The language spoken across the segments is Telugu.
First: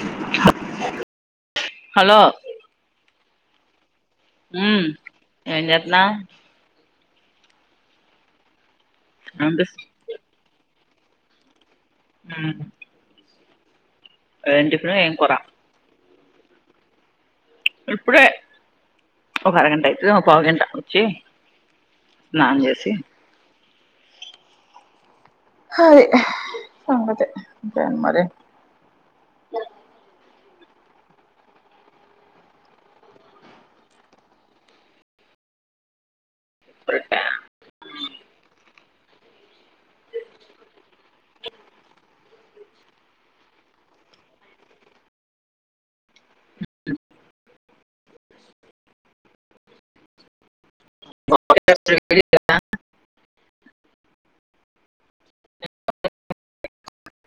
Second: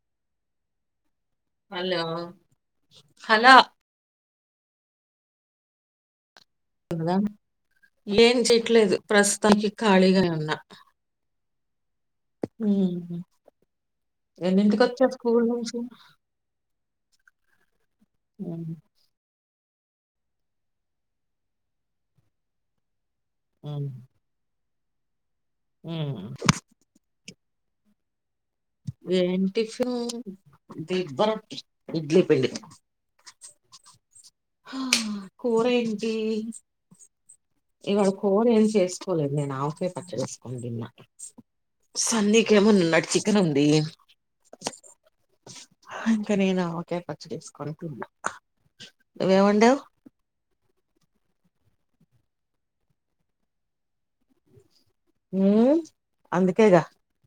దప్ చెప్పీ ఇ హలో హలో ఉమ్మ్ ఏం చేత్తున్న లేదు చెయట్లేదు ప్రస్తుతానికి అనిపిస్ ఖాళీగానే ఉన్నా మీ ఏం ఎన్నింటికి టిఫిను ఏం వచ్చావ్ కూర స్కూల్ నుంచి ఇప్పుడే ఉమ్ ఒక అరగంట అయితదైమో పావు గంట వచ్చి స్నానం చేసి ఊమ్ ఉమ్. ఇంకేటి మరి ఏం టిఫిన్ దిబ్బరొట్టె ఇడ్లీ పిండితో హ కూరేంటి రొట్టా ఇవాళ కూర ఏం చేస్ తు నేను ఆవకాయ పచ్చడేసుకునీ తిన్న సన్నీకేమో నిన్నటి చికెన్ ఉంది హ ఇంకా నేను ఆవకాయ పచ్చడేసుకుని తిన్న కూయియి నువ్వు ఏం వండావ్ పరథర్ లీ ఉమ్ అందుకేగా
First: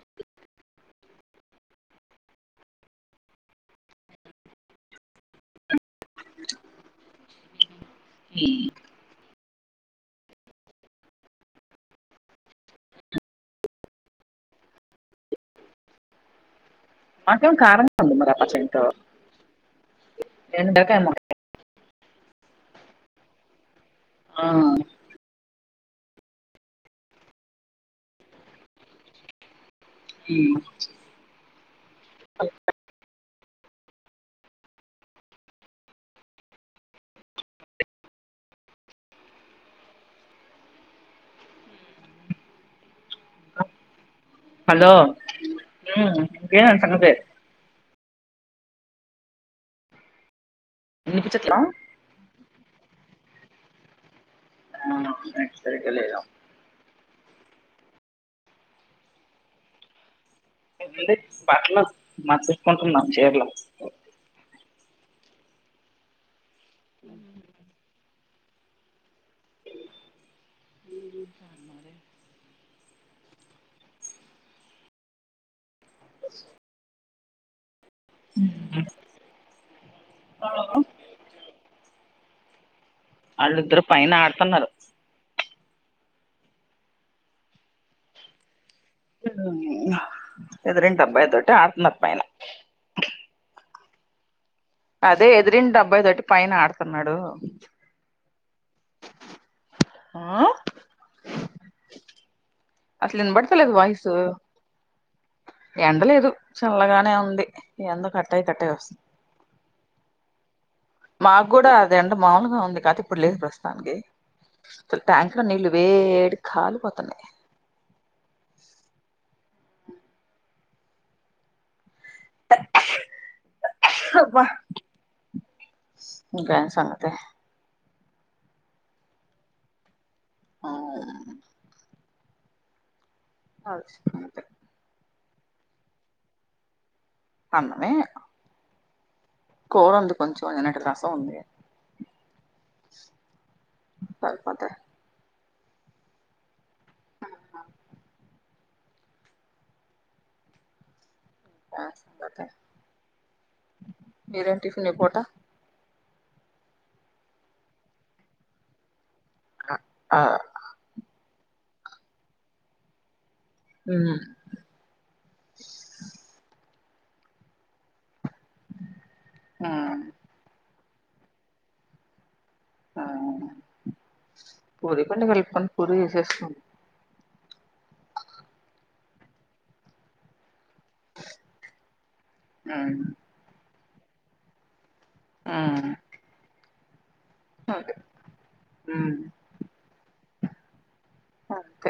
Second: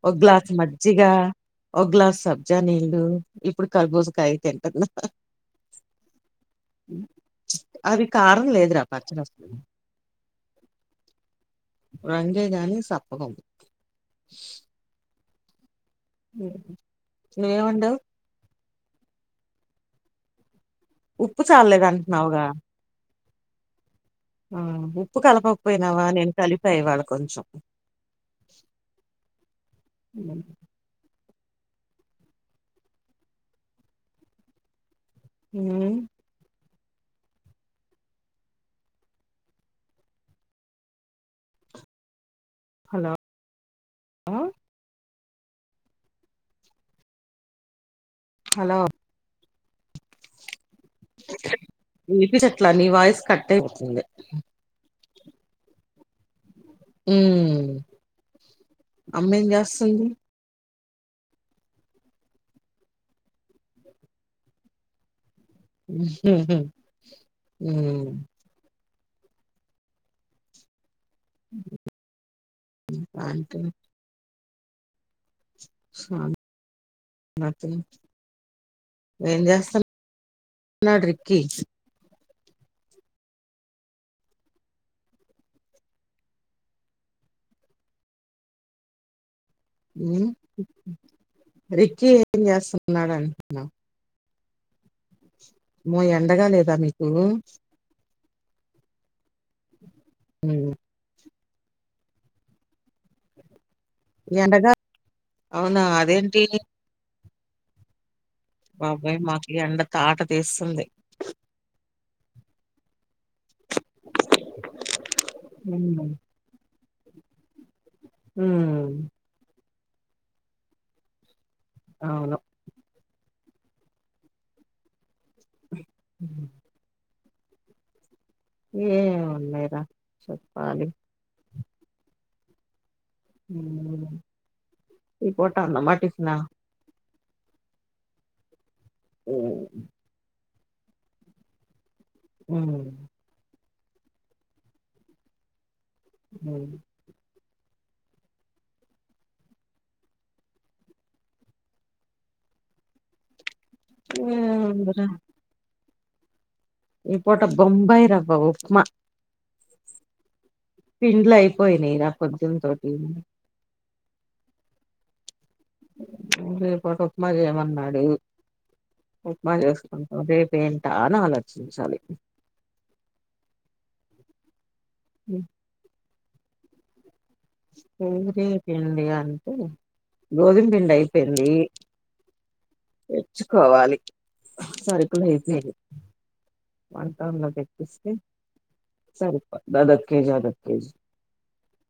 ఒక గ్లాసు మజ్జిగ ఒక గ్లాస్ సబ్జా నీళ్లు ఇప్పుడు కర్బూజకాయ తింటున్న ఉమ్ అవి కారం లేదురా పచ్చడసలు రంగే గాని సప్పగ ఉంది ఉహు మొత్తం కారంగా ఉంది ఆ పచ్చడితో ఎండకేమో ఉప్పు చాల్లేదు అంటున్నావుగా ఆ ఉప్పు కలపకపోయినావా నేను కలిపా ఇవాళ కొంచెం ఈ ఊమ్ హలో హలో ఇంకేంటి సంగతి హలో వినిపిన్చట్ల వినిపించట్ల నీ వాయిస్ కట్ అయితుంది అవును నెట్ సరిగలేదా అమ్మేం చేస్తుంది టే బట్టలు మార్తేసుకుంటున్నాం చీరలు హా హా అకె స ఏం చేస్తున్నాడు రిక్కీ వాళ్ళు ఇద్దరు పైన ఆడుతున్నారు ఊ రిక్కీ పైన ఏం చేస్తున్నాడు అంటున్నా అదే ఎదురింటి అమ్మో అబ్బాయి తోటి ఎండగా పైన లేదా మీకు ఆడుతున్నాడు ఆ అట్ల వినబడుతలేదు వాయిస్ ఎండక ఎండలేదు చల్లగానే ఉంది ఎ [unintelligible] బాబాయ్ మాకు ఎండ తాట తీస్తుంది మాకు కూడ అది ఎండ మామములుగా ఉంది కాదా ఇప్పుడు లేదు ప్రస్తుతం ట్యాంకు లో నీళ్లు వేడి కాలిపోతున్నాయి ఉ అవును ఇంకా ఏంటి సంగతీ ఏ ఉన్నయిరా చెప్పాలి అది సంగతి ఈ పూట అన్నమా [unintelligible] అన్నమే కూర ఉంది కొంచెం నిన్నటి రసం ఉంది ఉ సరిపోత [unintelligible] హు [unintelligible] మీరెం టిఫిన్ ఈ ఏముందిరా పూట ఈ పోట బొంబై రావ్వ ఉప్మా హఆ పిండ్లు అయిపోయినాయిర [unintelligible] హమ్ రేపటి ఉప్మా చేయమన్నాడు ఉప్మ ఉమ్ చేసుకుంటాం రే ఏంటా అని ఆలోచించించాలి పూరి పిండి కలుపుకొని [unintelligible] పవరే పిండి అంటే గోధుమ పిండి అయి [unintelligible] ఉమ్ తేచ్చుకోవాలి మరి ఉమ్ [unintelligible] అంతే తెప్పస్తే ఉమ్ సరి [unintelligible] అంతే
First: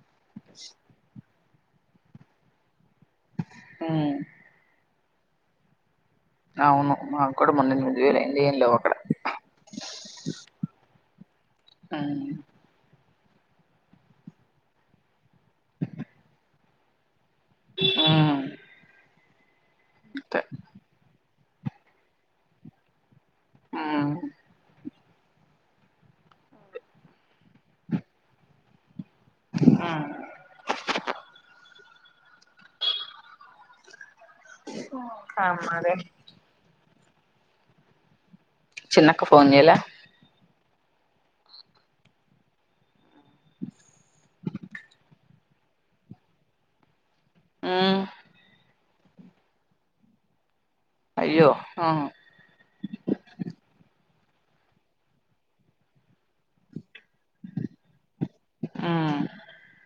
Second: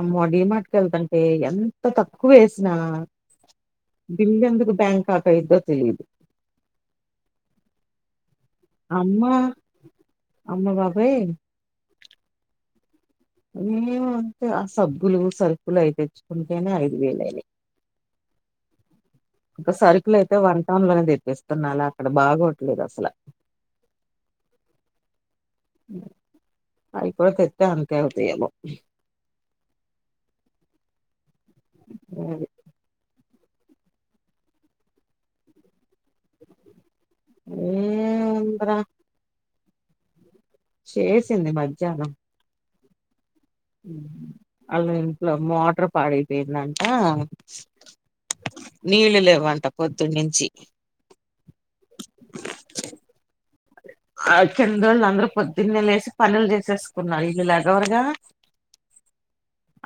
అమ్మో డిమార్ట్కి వెళ్దంటే ఎంత తక్కువ వేసిన హు [unintelligible] ఎందుకు బ్యాంక్ ఖాతా ఇద్దో తెలియదు ఆవును మా కూడ [unintelligible] అమ్మ అమ్మ బాబోయ్ హా మేము అంటే ఆ సబ్బులు సరుకులు అయి తెచ్చుకుంటేనే ఐదు వేలాయినాయి హా ఇంకా సరుకులు అయితే వన్ టౌన్ లో అనేది తెప్పిస్తున్నాలా అక్కడ బాగోట్లేదు అసలు ఆ [unintelligible] కొత్తే అంతే అవుతయేమో. ఆ [unintelligible] ఆ మరి ఏముందిర చిన్నక్క ఫోన్ చేయల చేేసింది మధ్యాహ్నం వాళ్ళ ఇంట్లో మోటర్ పాడైపోయిందంట ఉమ్ నీళ్ళు లేవంట పొద్దున్నుంచి అయ్యో ఆ ఆ కిందోళ్ళందరు పొద్దున్నే లేసి పనులు చేసేసుకున్నారు ఇలా లెగవరుగా ఆ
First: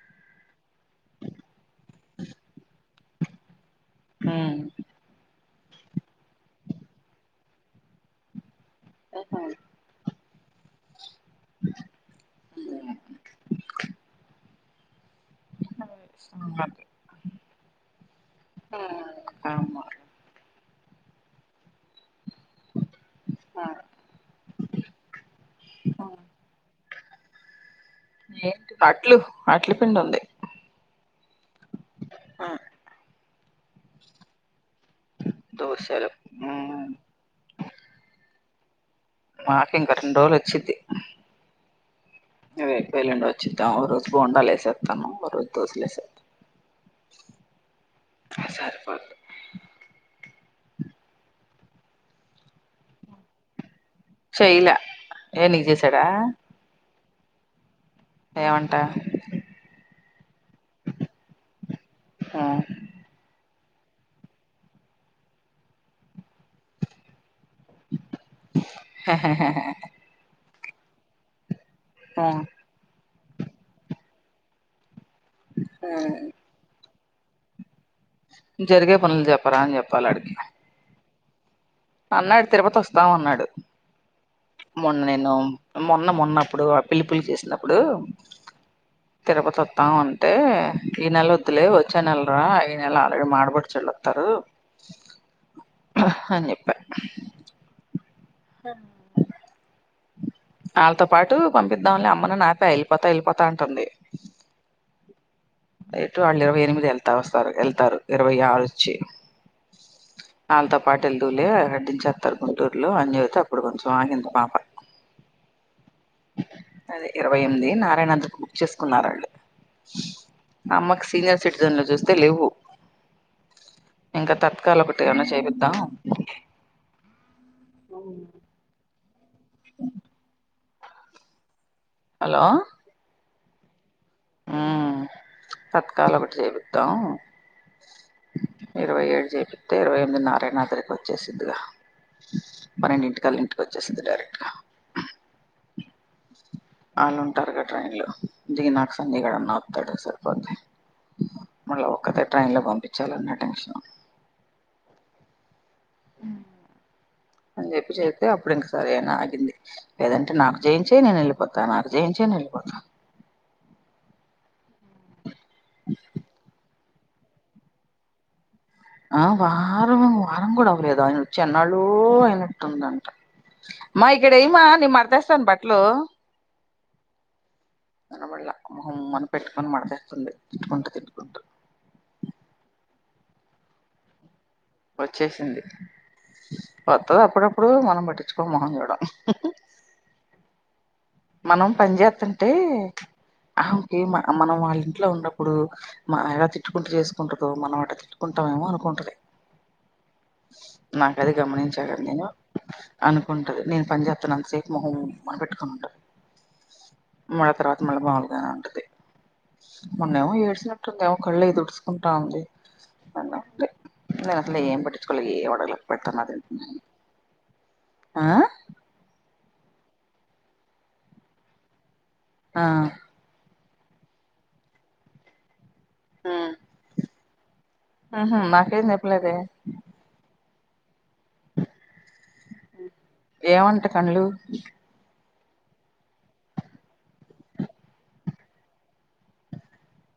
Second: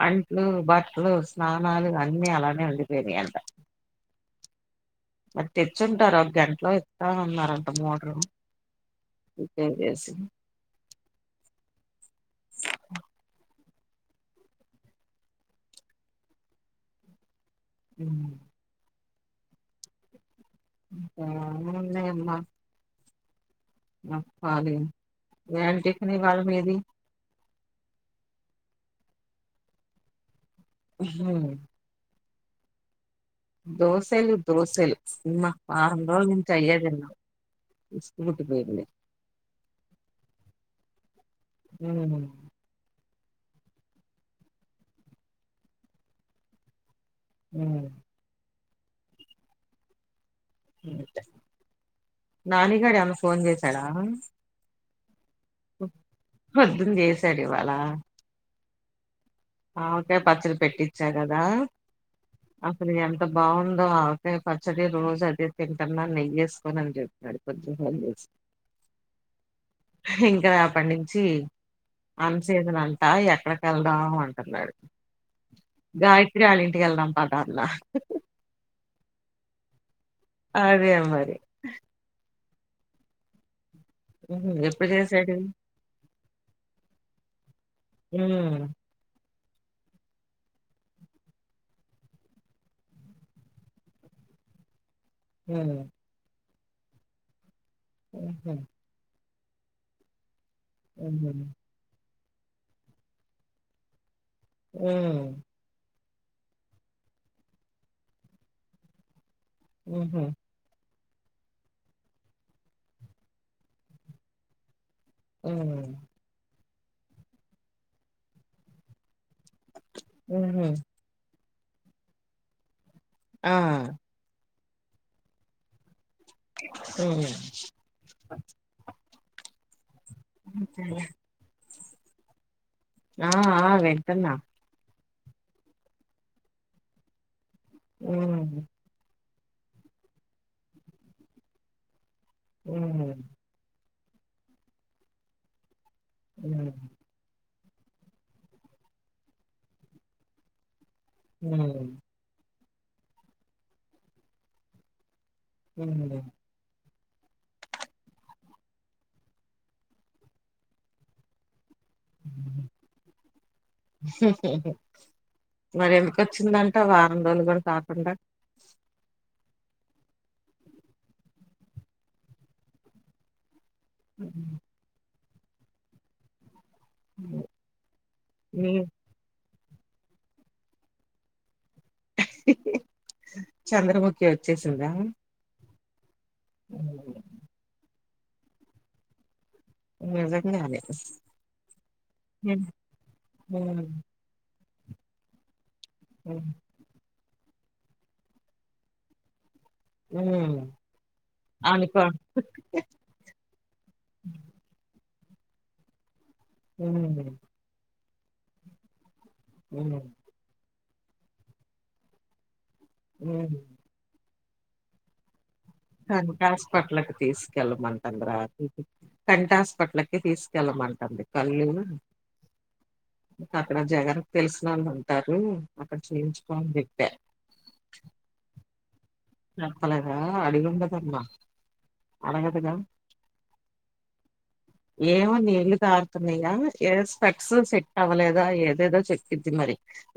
అంట్లు బట్లు స్నానాలు అన్నీ అలానే ఉండిపోనయంట ఊ మరి తెచ్చుంటారు ఒక గంటలో ఇత్తామన్నారంట మోటరు ఉహు ఇంకా ఏం చేసి సుమంత్ ఊ హాయ్ అమ్ము ఇంకా ఏమున్నయమ్మా ఆ చెప్పాలి ఏం టిఫిని ఇవ్వాళ్ళ మీది ఏంటి అట్లు అట్ల పిండి ఉంది ఊహు అ దోశలు దోసలు అమ్మా వారం దోశలు రోజుల నుంచి ఉమ్ అయ్యేదిన్నం ఇస్కుట్టిపోయింది మాకు ఇంకా రెండు రోజులు వచ్చిద్ది ఊ రేప్ ఎల్లుండి వచ్చిద్ద ఒక రోజు బోండ లేసేత్తాను ఓరోజు దోసలే ఏసేత ఊ అ సరిపోద్ ఇంతే నానిగాడు ఏమన్నా ఫోన్ చేశాడా చేయ్లా ఏ నీగ్ చేసాడా పొద్దున్ చేసాడు ఇవాళ ఏమంట మామిడికాయ పచ్చడి పెట్టిచ్చా కదా ఉమ్ అసలిగా ఎంత బాగుందో ఆవకాయ పచ్చడి రోజు అదే తింటున్నా నెయ్యేసుకోని అని చెప్పాడు కొంచెం నెయ్యేసి ఇంకా రేపటినుంచి అన్ ఉమ్ సీజన్ అంటా ఎక్కడకి వెళ్దాం అన్ అన్నాడు గాయత్రి ఆళ్ళ ఇంటికి వెళ్దాం పదా అన్న జరిగే పనులు చెప్పరా అని చెప్పాలాడికి అదే మరి అన్నాడు తిరుపతి వస్తాం అన్నాడు ఉహు ఎప్పుడు మొన్న నేను చేసాడు మొన్న మొన్నప్పుడు ఆ పిల్ల పెళ్ళి చేసినప్పుడు ఊ తిరుపతోద్దాం అంటే ఈ నెల వద్దులే వచ్చా నెలరా ఈ నెల ఆల్రెడీ మా ఆడ పడుచోళ్ళోత్తారు ఊ అని చెప్పా ఊహు కన్ వాళ్ళతో హుహు. పాటు పంపిద్దాంలే అమ్మని నాపే వెళ్ళిపోతా వెళ్ళిపోతా అంటుంది ఉమ్ ఎటు వాళ్ళు ఇరవై ఎనిమిది వెళ్తా వస్తారు వెళ్తారు ఇరవై ఆరు వచ్చి ఉహు వాళ్ళతో పాటు వెలుదువులే ఆడదిచేస్తారు గుంటూరులో అని చెపితే అప్పుడు కొంచెం ఆగింది పాప ఉమ్ అదే ఇరవై ఎనిమిది నారాయణగకి బుక్ చేసుకున్నారండి హుహు. అమ్మకు సీనియర్ సిటిజన్లో చూస్తే లేవు ఆ ఇంకా తత్కాల ఒకటి ఏమన్నా చేపిద్దాం ఉ అవును స అఓకాే హలో ఆ ఆ వింటున్న తత్కాల ఒకటి చేపిదాము ఉ ఇరవై ఏడు చేపితే ఇరవై ఎనిమిది నారాయణాగరికి వచ్చే సిద్దిగా పన్నెండు హ్మ్. ఇంటికల ఇంటికి వచ్చేస్తుంది డైరెక్ట్గా అ వాళ్ళు ఉంటారు గా ట్రైన్లో దిగినాక సన్నిగాడన్నా వస్తాడు సరిపోది మళ్ళా హ్మ్. ఒక్కతే ట్రైన్లో పంపించాలన్న టెన్షన్ ఉ అని చెప్పి చేతే అప్పుడు ఇంక సరే అని ఆగింది లేదంటే నాకు జయించేయి నేను వెళ్ళిపోత నాకు జయించే వెళ్ళిపోతాను మరి ఎందుకు వచ్చిందంట వారం రోజులు కూడా కాకుండా ఆ వారం వారం కూడా అవ్వలేదు ఆయన వచ్చి ఎన్నాళ్లో అయినట్టుందంట మా ఇక్కడ హ్మ్. ఏయిమా నేను మడతేస్తాను బట్టలు అ కనబల్లె మొహం మనం పెట్టుకొని మడతెట్టుకుంటుంది తిట్కుంటూ తిట్కుంటూ చంద్రముఖి వచ్చేసిందా వచ్చేసింది వస్తది హ్మ్. అప్పుడప్పుడు మనం పట్టించుకో మనం కూడా అదే మనం పని చేస్తంటే అహ హ్మ్. మనం వాళ్ళ ఇంట్లో ఉన్నప్పుడు మా హ్మ్. ఎలా తిట్టుకుంటూ చేసుకుంటుందో మనం అట్ట తిట్టుకుంటామేమో అనుకుంటుది హ్మ్. నాక అది గమనించా కదా అనుకో నేను అనుకుంటుది నేను పని చేేస్తానంతసేపు మొహం ఉమ్ అని పెట్టుకుంటది హ్మ్. మళ్ళ తర్వాత మళ్ళా మాములుగానే ఉంటది హ్మ్. మొన్నేమో ఏడ్ ఉంటుందే ఒక కళ్ళయి తుడుచుకుంటా ఉంది అని హ్మ్. నేను అట్లా ఏం పట్టించుకోలే ఏం అడగలే పెడుతున్నా నాకు తింటున్నా హాస్పిటల్ కి తీసుకెళ్ళమంటుంది రా ఆ కంట హాస్పిటల్కి తీసుకెళ్ళమంటంది కళ్ళు ఆ అక్కడ జగన్ తెలిసిన వాళ్ళు అంటారు అక్కడ చేయించుకో అని చెప్పా ఆహా మాకేం చెప్పలేదే చెప్పలేద అడిగుండదమ్మ అడగదుగా ఏమంట కనులు ఏమో నీళ్లు కారుతున్నాయా ఏ స్పెట్స్ సెట్ అవ్వలేదా ఏదేదో చెప్పిద్ది మరి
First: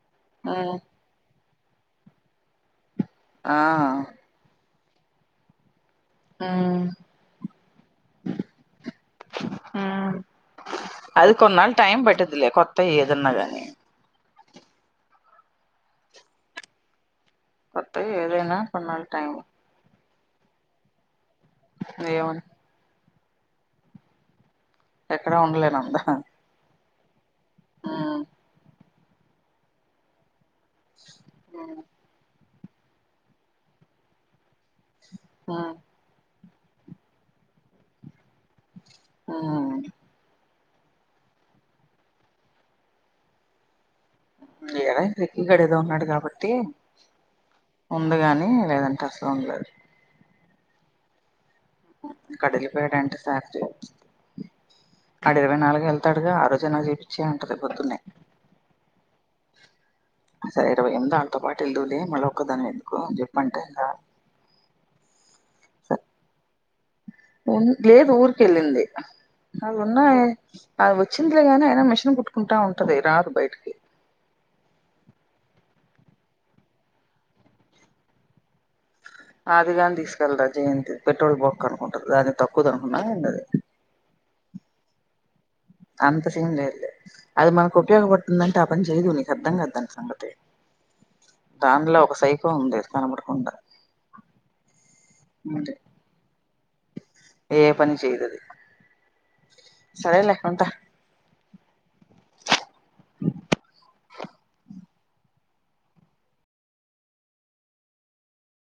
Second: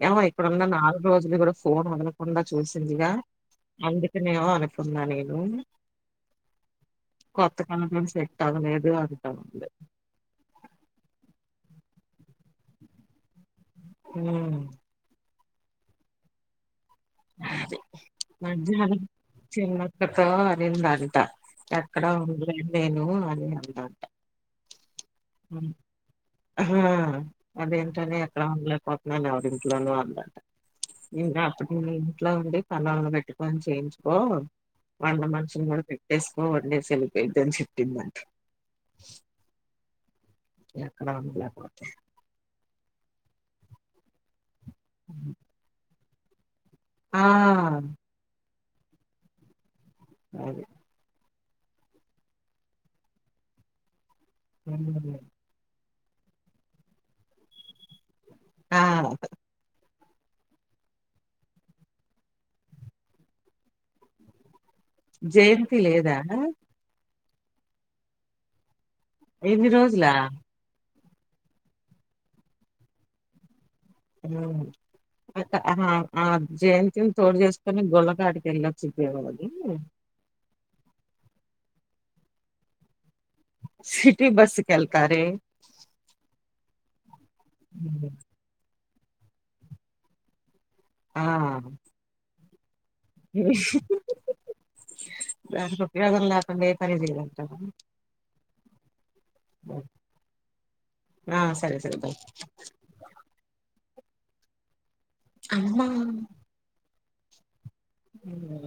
ఏమో ఇప్పుడున్న ఉమ్ నాలుగు రోజులు కూడా ఫోన్ వదల కుండా చూసిందిగా ఆ అందుకని ఏమో అనుకున్నా నేను ఉమ్ కొత్త కన్ను కూడా సెట్ అవ్వలేదు అది ఆహ్ అది కొన్నాళ్ళ టైం పట్దిద్ది లే కొత్త ఏదన్నా గాని ఊ ఆ కొత్తయి ఏదైనా మధ్యాహ్నం కొన్నాళ్ళు టైం తిన్న తో అనిందంట ఎక్కడ ఏమని ఉండలేను నేను అని అంట ఎక్కడ ఉండలేను అందా ఆహా అదేంటోనే ఎక్కడ ఉండలేకపోతున్నా ఎవరింట్లోనూ ఉందట ఇంకా అప్పటి ఇంట్లో ఉండి పనోల్ని పెట్టుకొని చేయించుకో వంట మనిషి ని కూడా పెట్టేసుకో వండేసి వెళ్ళి పోయిద్దని చెప్పిందంట ఊ ఎక్కడ ఉండలేకపోతే ఏమీ లక్కీ గాడు ఏదో ఉన్నాడు కాబట్టి ఆ ఉందిగానీ లేదంటే అస్సలు ఉండలేడు అదే ఆడు ఎళ్ళిపోయాడంట ఫాస్ట్ గా వచ్చి [inaudible] వాడు ఇరవై నాలుగు వెళ్తాడుగా ఆ రోజే నాకు చూపించే అంటది పొద్దున్నే ఆ సరే ఇరవై ఎనిమిది ఆళ్లతో పాటు వెళ్దువులే మళ్ళీ ఒక్కదాని ఎందుకు అని చెప్పంటండా జయంతి లేదా లేదు ఊరికెళ్ళింది ఎన్ని నావి రోజులా ఉన్నాయే అది వచ్చిందిలేగాని అయినా మిషన్ కుట్టుకుంటా ఉంటది రాదు బయటికి అక్క ఆ జయంతిని తోడు చేసుకొని గొల్ల కాటికి వెళ్ళ అదిగాని తీసుకెళ్తా జయంతి పెట్రోల్ బంక్ అనుక్కుంటాది దాన్ని తక్కువది అన్నది సిటీ బస్సుకెళ్తారే అంత సీన్ లేదులే అది మనకు ఉపయోగపడుతుందంటే ఆ పని చేయదు నీకు అర్థం కాదు దాన్ని సంగతి ఆ దానిలో ఒక సైకో ఉంది కనబడకుండా ఉష్ అంతే, దానికి ఉపయోగం లేకుండా ఏ పని చేయదు ఏ పని చేయదది సర్లే ఉంటా ఆ సరే సరే బాయ్ అమ్మ ఉ